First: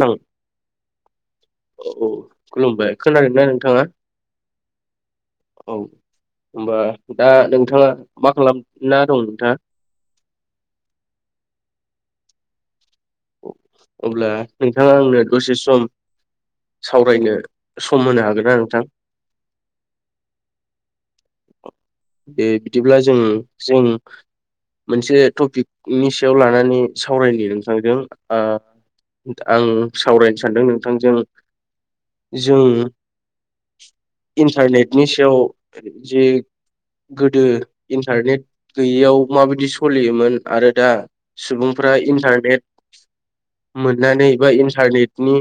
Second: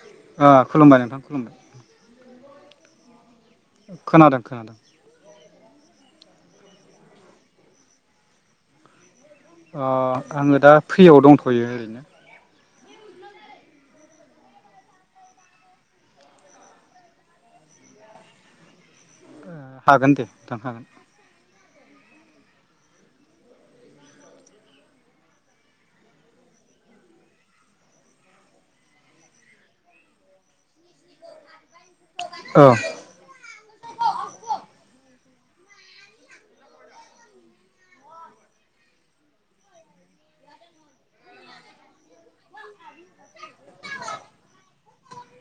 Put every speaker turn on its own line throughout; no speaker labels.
नों
ओ खुलुमबाय नोंथां खुलुमबाय।
खोनादों ना नों
खोनादों खोनादों।
औ होनबा दा नोंथाङा मा खालामना दं? नोंथाङा
अ आङो दा फ्रियाव दंथ'यो ओरैनो।
अब्ला नोंथाङा आंनो दसे सम सावरायनो सम होनो हागोन ना नोंथां?
हागोन दे नोंथां हागोन।
बे बिदिब्ला जों जों मोनसे टपिकनि सायाव लानानै सावरायनि नोंथांजों। आ आं सावरायनो सानदों नोंथांजों। जों
औ
इन्टारनेटनि सायाव जि गोदो इन्टारनेट गैयैयाव माबायदि सलियोमोन आरो दा सुबुंफ्रा इन्टारनेट मोननानै बा इन्टारनेटनि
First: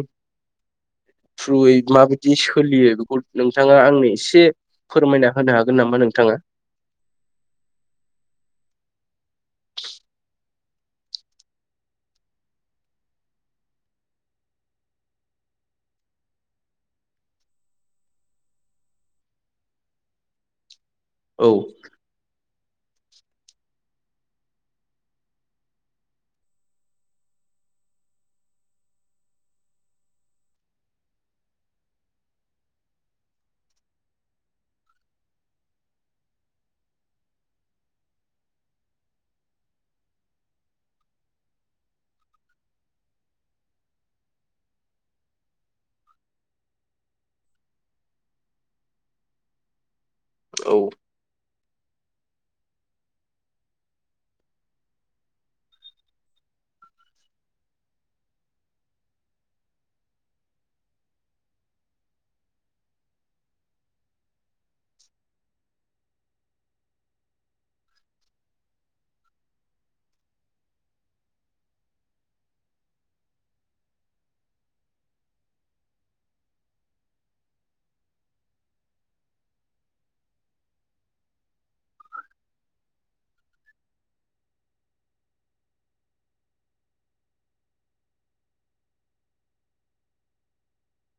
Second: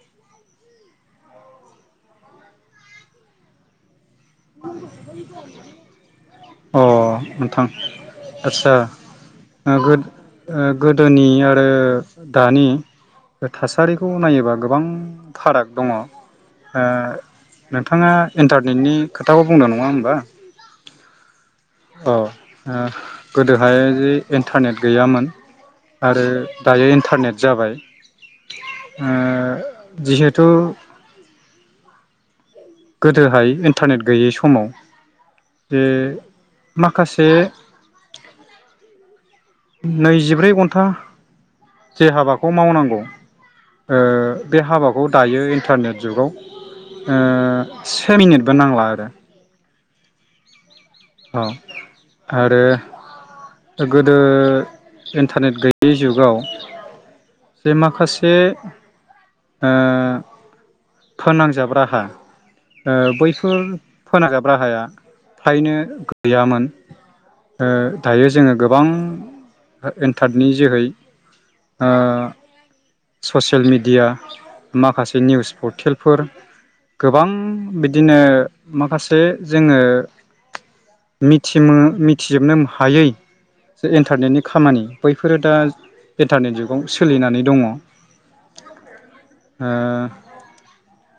थ्रुयै माबायदि सोलियो बेखौ नोंथाङा आंनि एसे फोरमायना होनो हागोन नामा नों
अ नोंथां आदसा। आ गोद ओ गोदोनि आरो दानि थासारिखौ नायोबा गोबां फाराग दङ'। आ नोंथाङा इन्टारनेटनि खोथाखौ बुंदों नङा होमबा?
औ
आ गोदोहाय इन्टारनेट गैयामोन आरो दायो इन्टारनेट जाबाय । ओ जिहेथु गोदोहाय इन्टारनेट गैयै समाव जे माखासे नैजिब्रै घन्टा जे हाबाखौ मावनांगौ ओ बे हाबाखौ दायो इन्टारनेट जुगाव ओ से मिनिटबो नांला आरो
औ।
औ आरो गोदो इन्टारनेट गैयै जुगाव जे माखासे ओ फोनांजाब राहा ओ बैफोर फोनांजाब राहाया फ्रायनो गैयामोन ओ दायो जोङो गोबां एन्टारनि जोहै ओ ससेल मेडिया माखासे निउस पर्टेलफोर गोबां बिदिनो माखासे जोङो मिथिमो मिथिजोबनो हायै जे इन्टारनेटनि खामानि बैफोरो दा इन्टारनेट जुगाव सोलिनानै दङ'। ओ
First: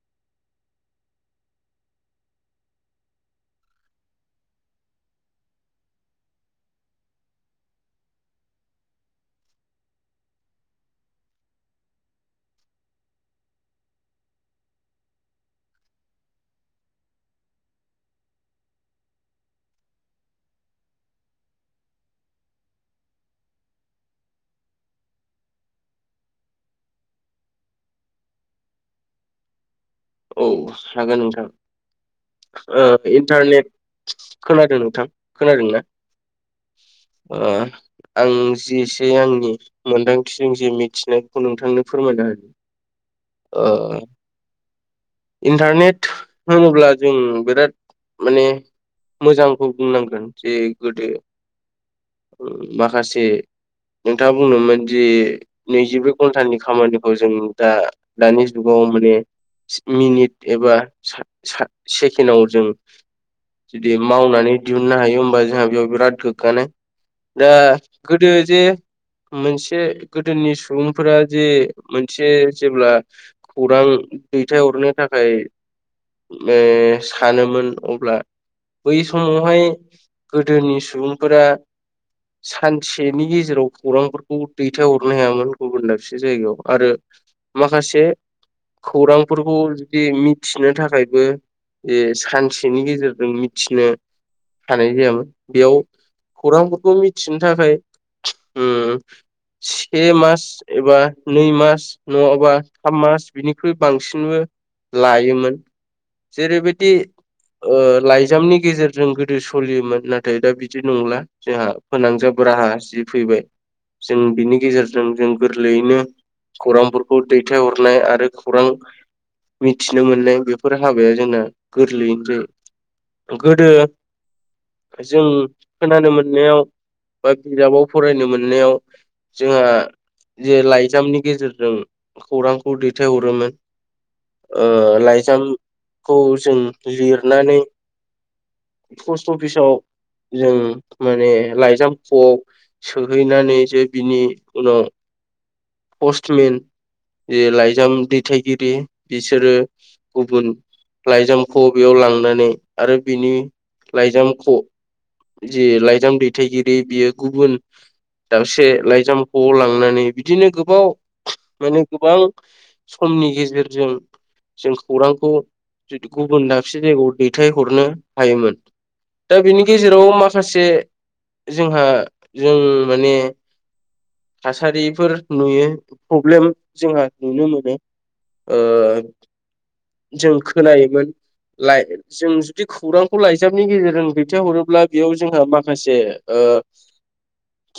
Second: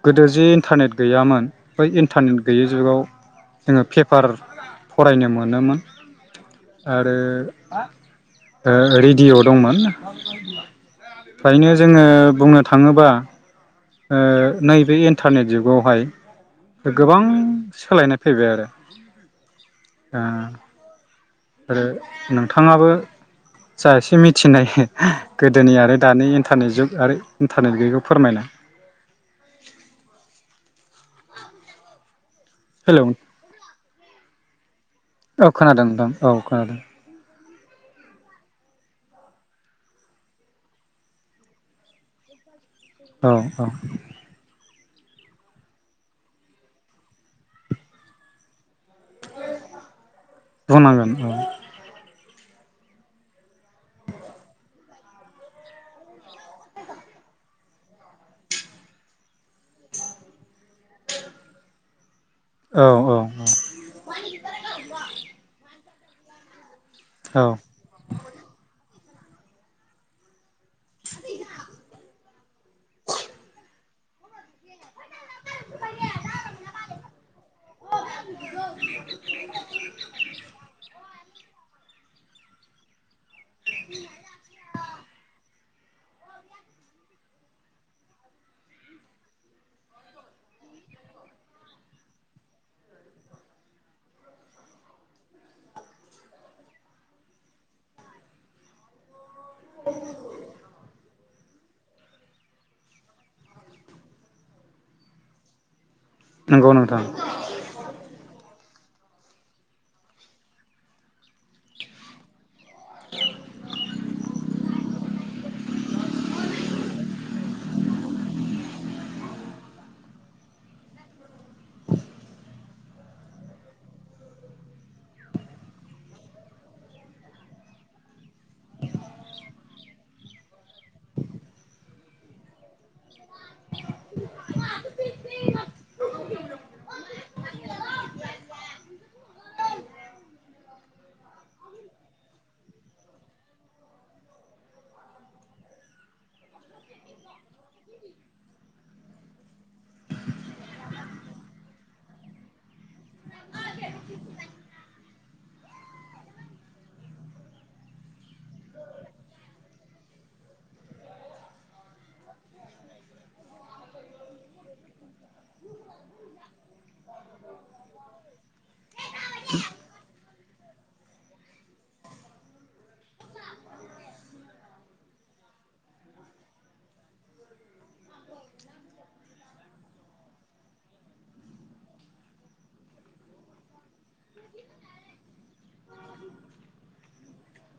गोदो जे इन्टारनेट गैयामोन बै इन्टारनेट गैयै जुगाव जोङो पेपार फरायनो मोनोमोन आरो ओ रेडिअ' दंमोन । ओमफायनो जोङो बुंनो थाङोबा ओ नैबे इन्टारनेट जुगावहाय गोबां सोलायनाय फैबाय आरो आ आरो नोंथाङाबो जा एसे मिथिनाय गोदोनि आरो दानि इन्टारनेट जुग आरो इन्टारनेट गैयैखौ फोरमायना
औ हागोन नोंथां। ओ
हेलौ
इन्टारनेट खोनादों नों
औ खोनादों नोंथां औ खोनादों।
ओ आं जि इसे आंनि मोन्दांथिजों जे मिथिनायखौ नोंथांनो फोरमायना होनि।
औ
ओ
औ।
इन्टारनेट होनोब्ला जों बिराद माने मोजांखौ बुंनांगोन जे गोदो
बुंनांगोन औ
माखासे नोंथाङा बुंदोमोन दि नैजिब्रै घन्टानि खामानिखौ जों दा दानि जुगाव माने मिनिट एबा सा सा से केनाव जों
औ औ
जुदि मावनानै दिहुननो हायो होमबा जोंहा बेयाव बिराट गोगानो दा
औ
गोदो जे मोनसे गोदोनि सुबुंफोरा जे मोनसे जे जेब्ला खौरां दैथायहरनो थाखाय ओ सानोमोन अब्ला बै समावहाय गोदोनि सुबुं फोरा सानसेनि गे जेराव खौरांफोरखौ दैथायहरनो हायामोन गुबुन दाबसे जायगायाव आरो माखासे खौरां फोरखौ जुदि मिथिनो थाखायबो जे सानसेनि गेजेरजों मिथिनो हानाय जायामोन बेयाव खौरांफोरखौ मिथिनो थाखाय उम से मास एबा नै मास नङाबा थाम मास बिनिख्रुइ बांसि नबो लायोमोन
नंगौ
जेरैबायदि
नोंथां
ओ लाइजामनि गेजेर जों गोदो सोलियोमोन नाथाय दा बिदि नंला जोंहा फोनांजाब राहा जि फैबाय जों बिनि गेजेरजों जों गोरलैयैनो खौरांफोरखौ दैथायहरनाय आरो खौरां मिथिनो मोननाय बेफोर हाबाया जोंना गोरलैयैनो जायो गोदो जों खोनानो मोननायाव बा बिजाबाव फरायनो मोननायाव जोंहा जे लाइजामनि गेजेरजों खौरांखौ दैथायहरोमोन ओ लाइजामखौ जों लिरनानै पस्ट अफिसाव जों माने लाइजाम खआव सोहैनानै जे बिनि उनाव पस्टमेन जे लाइजाम दैथायगिरि बिसोरो गुबुन लाइजामखौ बेयाव लांनानै आरो बिनि लाइजामखौ जि लाइजाम दैथायगिरि बियो गुबुन दाबसे लाइजामखौ लांनानै बिदिनो गो बाव माने गोबां समनि गेजेरजों जों खौरांखौ गुबुन दाबसे जायगायाव दैथायहरनो हायोमोन। दा बेनि गेजेराव माखासे जोंहा जों माने थासारिफोर नुयो प्रब्लेम जोंहा नुनो मोनो ओ जों खोनायोमोन लाय जों जुदि खौरांखौ लाइजामनि गेजेरजों दैथायहरोब्ला बेयाव जोंहा माखासे ओ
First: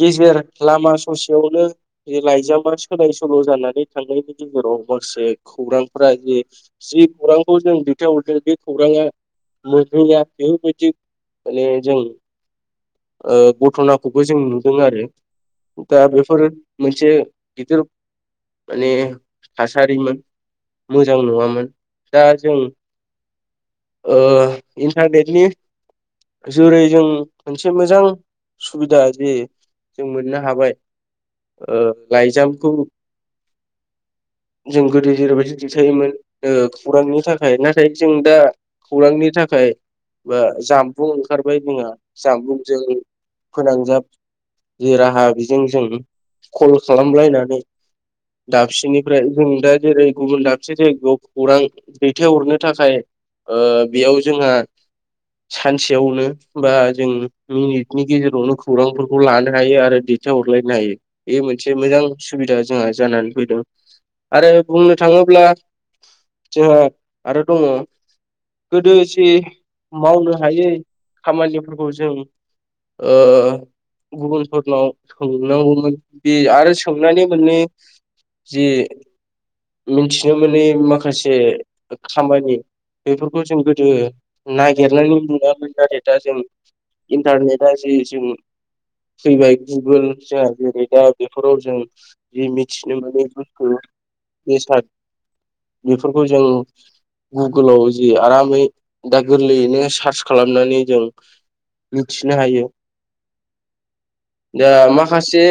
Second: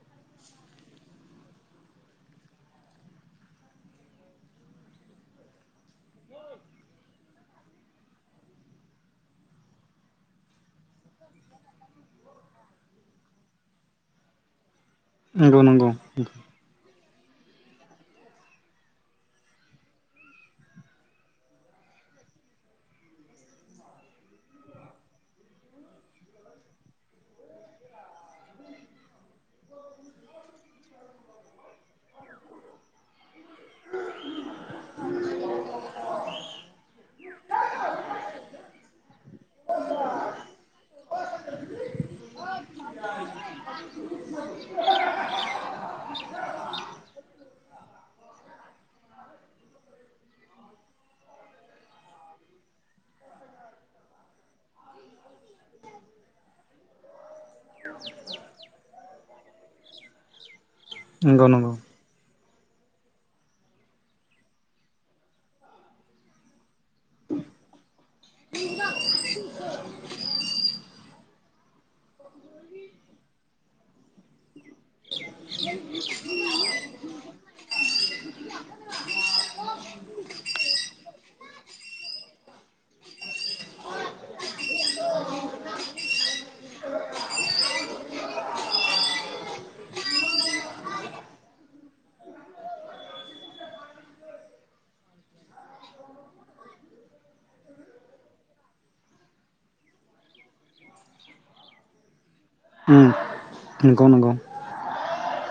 गेजेर लामा ससेयावनो जे लाइजामा सोलाय सोल' जानानै थांनायनि गेजेराव माखासे खौरांफ्रा जे जि खौरांखौ जों दैथायहरदों बे खौराङा मोनहैया बेफोरबायदि माने जों ओ घट'ना खौबो जों नु दों आरो
नंगौ नंगौ
दा बेफोरो मोनसे गिदिर माने थासारिमोन मोजां नङामोन दा जों ओ इन्टारनेटनि जुरै जों मोनसे मोजां सुबिदा जे जों मोननो हाबाय ओ लाइजामखौ जों गोदो जेरैबायदि दैथायोमोन ओ खौरांनि थाखाय नाथाय जों दा खौरांनि थाखाय बा जानबुं ओंखारबाय जोंहा जानबुंजों फोनांजाब जे राहा बेजों जों कल खालामलायनानै दाबसेनिफ्राय जों दा जेरै गुबुन दाबसे जायगायाव खौरां दैथायहरनो थाखाय ओ बेयाव जोंहा सानसेयावनो बा जों मिनिटनि गेजेरावनो खौरांफोरखौ लानो हायो आरो दैथाय हरलायनो हायो बे
नंगौ नंगौ
मोनसे मोजां सुबिदा जोंहा जानानै फैदों आरो बुंनो थाङोब्ला जोंहा आरो दङ गोदो जि मावनो हायै खामानिफोरखौ जों ओ गुबुनफोरनाव सोंनांगौमोन बे आरो सोंनानै मोनै जे मिनथिनो मोनै माखासे खामानि बेफोरखौ जों गोदो नागिरनानै मोनामोन दा नै दा जों इन्टारनेटआ जे जों फैबाय गुगोल जोंहा जेरै दा बेफोराव जों जि मिथिनो मोनै बुस्थु बेसाद बेफोरखौ जों गुगोलाव जि आरामै दा गोरलैयैनो सार्च खालामनानै जों मिथि नो हायो,
उम नंगौ नंगौ
दा मा माखासे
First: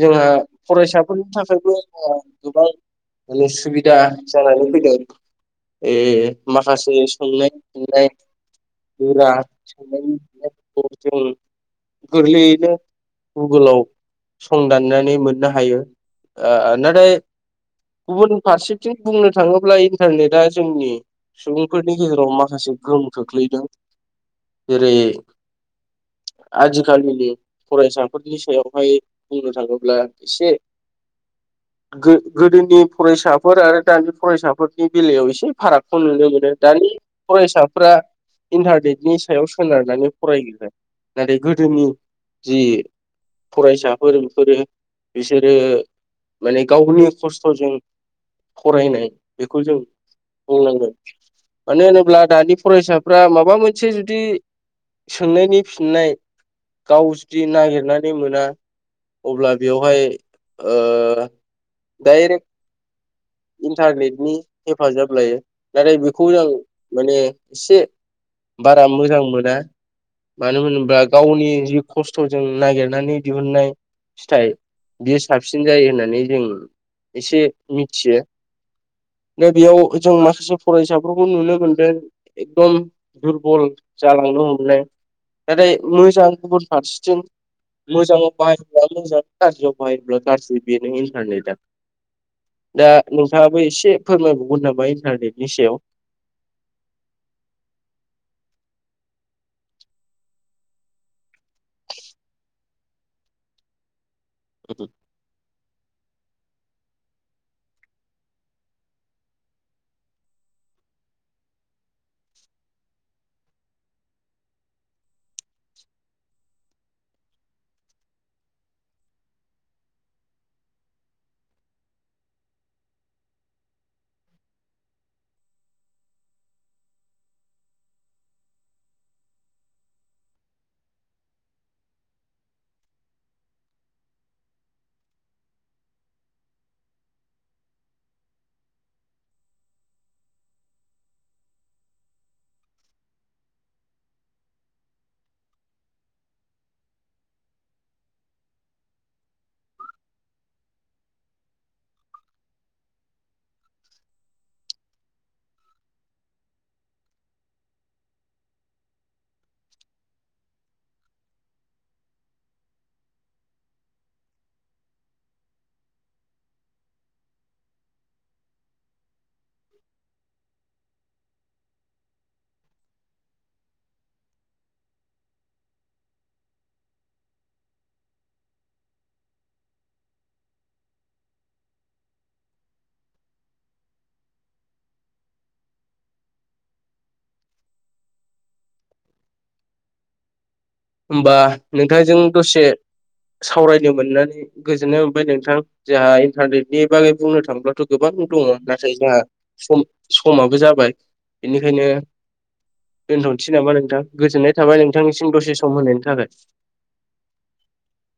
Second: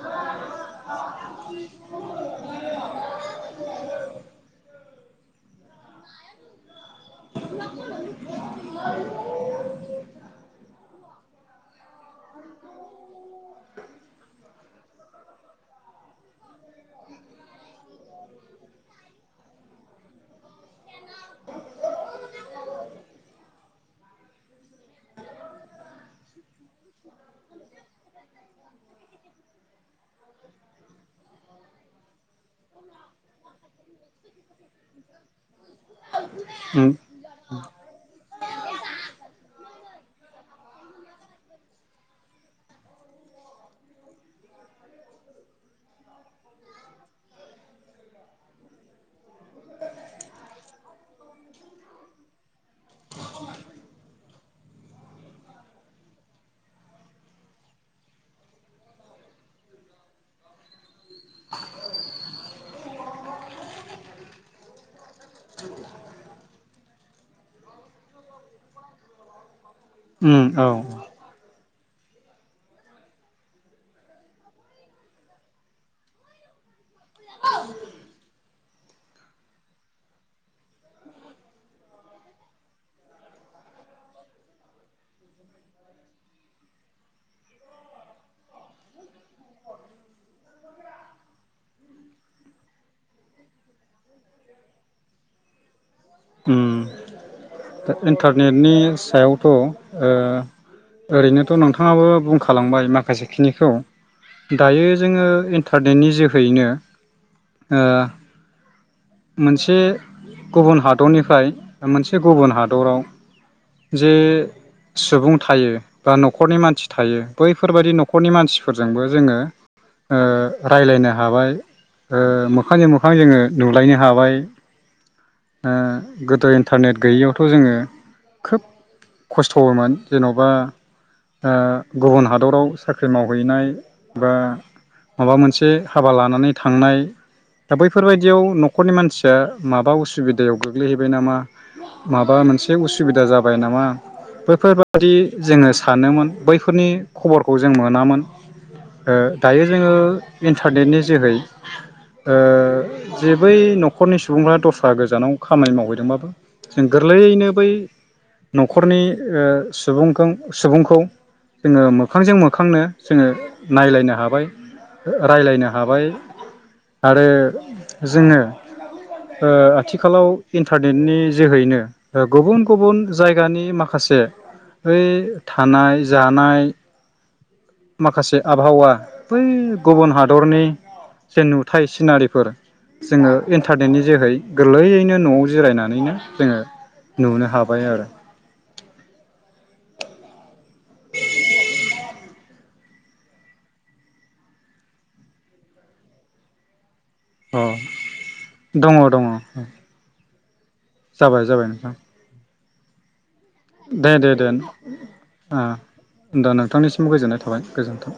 जोंहा फरायसाफोरनि थाखायबो ओ गोबां नो सुबिदा जानानै फैदों ए माखासे सोंनाय फिन्नाय गोरा सोंनायफोरखौ जों गोरलैयैनो गुगोलाव संदाननानै मोननो हायो ओ नाथाय गुबुन फारसेथिं बुंनो थाङोब्ला इन्टारनेटआ जोंनि सुबुंफोरनि गेजेराव माखासे गोहोम खोख्लैदों जेरै आजिखालिनि फरायसाफोरनि सायावहाय बुंनो थाङोब्ला एसे गो गोदोनि फरायसाफोर आरो दानि फरायसाफोरनि बेलायाव एसे फारागखौ नुनो मोनो दानि
उम
फरायसा फ्रा इन्थारनेटनि सायाव सोनारनानै फरायो। नाथाय गोदोनि जि फरायसा फोरोंफोरो बिसोरो माने गावनो खस्थ'जों फरायनाय बेखौ जों बुंनांगोन। मानो होनोब्ला दानि फरायसाफ्रा माबा मोनसे जुदि सोंनायनि फिननाय गाव जुदि नागिरनानै मोना अब्ला बेवहाय ओ डाइरेक्ट इन्थारनेटनि हेफाजाब लायो नाथाय बेखौ जों माने एसे बारा मोजां मोना।
उम
मानो
औ
होनोब्ला गावनि जि खस्थ'जों नागेरनानै दिहुननाय फिथाइ बियो साबसिन जायो होननानै जों एसे मिथियो । दा बेयाव जों माखासे फरायसाफोरखौ नुनो मोनदों एकदम दुरबल जालांनो हमनाय । नाथाय मोजां गुबुन फारसेथिं मोजां बाहाय बा मोजां, गाज्रियाव बाहायोब्ला गाज्रि बेनो इन्थारनेटआ। दा नोंथाङाबो एसे फोरमायबावगोन नामा इन्थारनेटनि सायाव?
उम दा इन्टारनेटनि सायावथ' ओ ओरैनोथ' नोंथाङाबो बुंखालांबाय माखासे खिनिखौ दायो जोङो इन्थारनेटनि जो हैनो ओ मोनसे गुबुन हादरनिफ्राय मोनसे गुबुन हादराव जे सुबुं थायो बा नख'रनि मानसि थायो बैफोरबादि नख'रनि मानसिफोरजोंबो जोङो ओ रायलायनो हाबाय, ओ मोखांजों मोखां जोङो नुलायनो हाबाय। ओ गोदो इन्थारनेट गैयैयावथ' जोङो खोब खस्थ'मोन जेनबा ओ गुबुन हादराव साख्रि मावहैनाय बा माबा मोनसे हाबा लानानै थांनाय दा बैफोरबायदियाव न ' ख'रनि मानसिया माबा उसुबिदायाव गोग्लैहैबाय नामा, माबा मोनसे उसुबिदा जाबाय नामा, बैफोरबादि जोङो सानोमोन बैफोरनि खबरखौ जों मोनामोन, ओ दायो जोङो इन्थारनेटनि जोहै ओ जे बै नख'रनि सुबुंफ्रा दस्रा गोजानाव खामानि मावहैदोंबाबो जों गोरलैयैनो बै नख'रनि ओ सुबुंखों सुबुंखौ जोङो मोखांजों मोखांनो जोङो नायलायनो हाबाय, रायलायनो हाबाय आरो जोङो ओ आथिखालाव इन्थारनेटनि जोहैनो ओ गुबुन गुबुन जायगानि माखासे ओइ थानाय, जानाय माखासे आबहावा बै गुबुन हादरनि जे नुथाय सिनारिफोर जोङो इन्टारनेटनि जोहै गोरलैयैनो न'आव जिरायनानैनो जोङो नुनो हाबाय आरो।
होमबा नोंथांजों दसे सावरायनो मोननानै गोजोननाय मोनबाय नोंथां जोंहा इन्थारनेटनि बागै बुंनो
अ
थांब्लाथ' गोबां दङ नाथाय
दङ
जोंहा
दङ
सम माबो जा बाय
जाबाय जाबाय
बेनिखायनो
नोंथां
दोनथ'नो सै नामा नोंथां
दे दे दे
गोजोननाय थाबाय नोंथांनिसिम दसे सम होनायनि थाखाय
दा नोंथांनिसिम गोजोननाय थाबाय गोजोन्थों।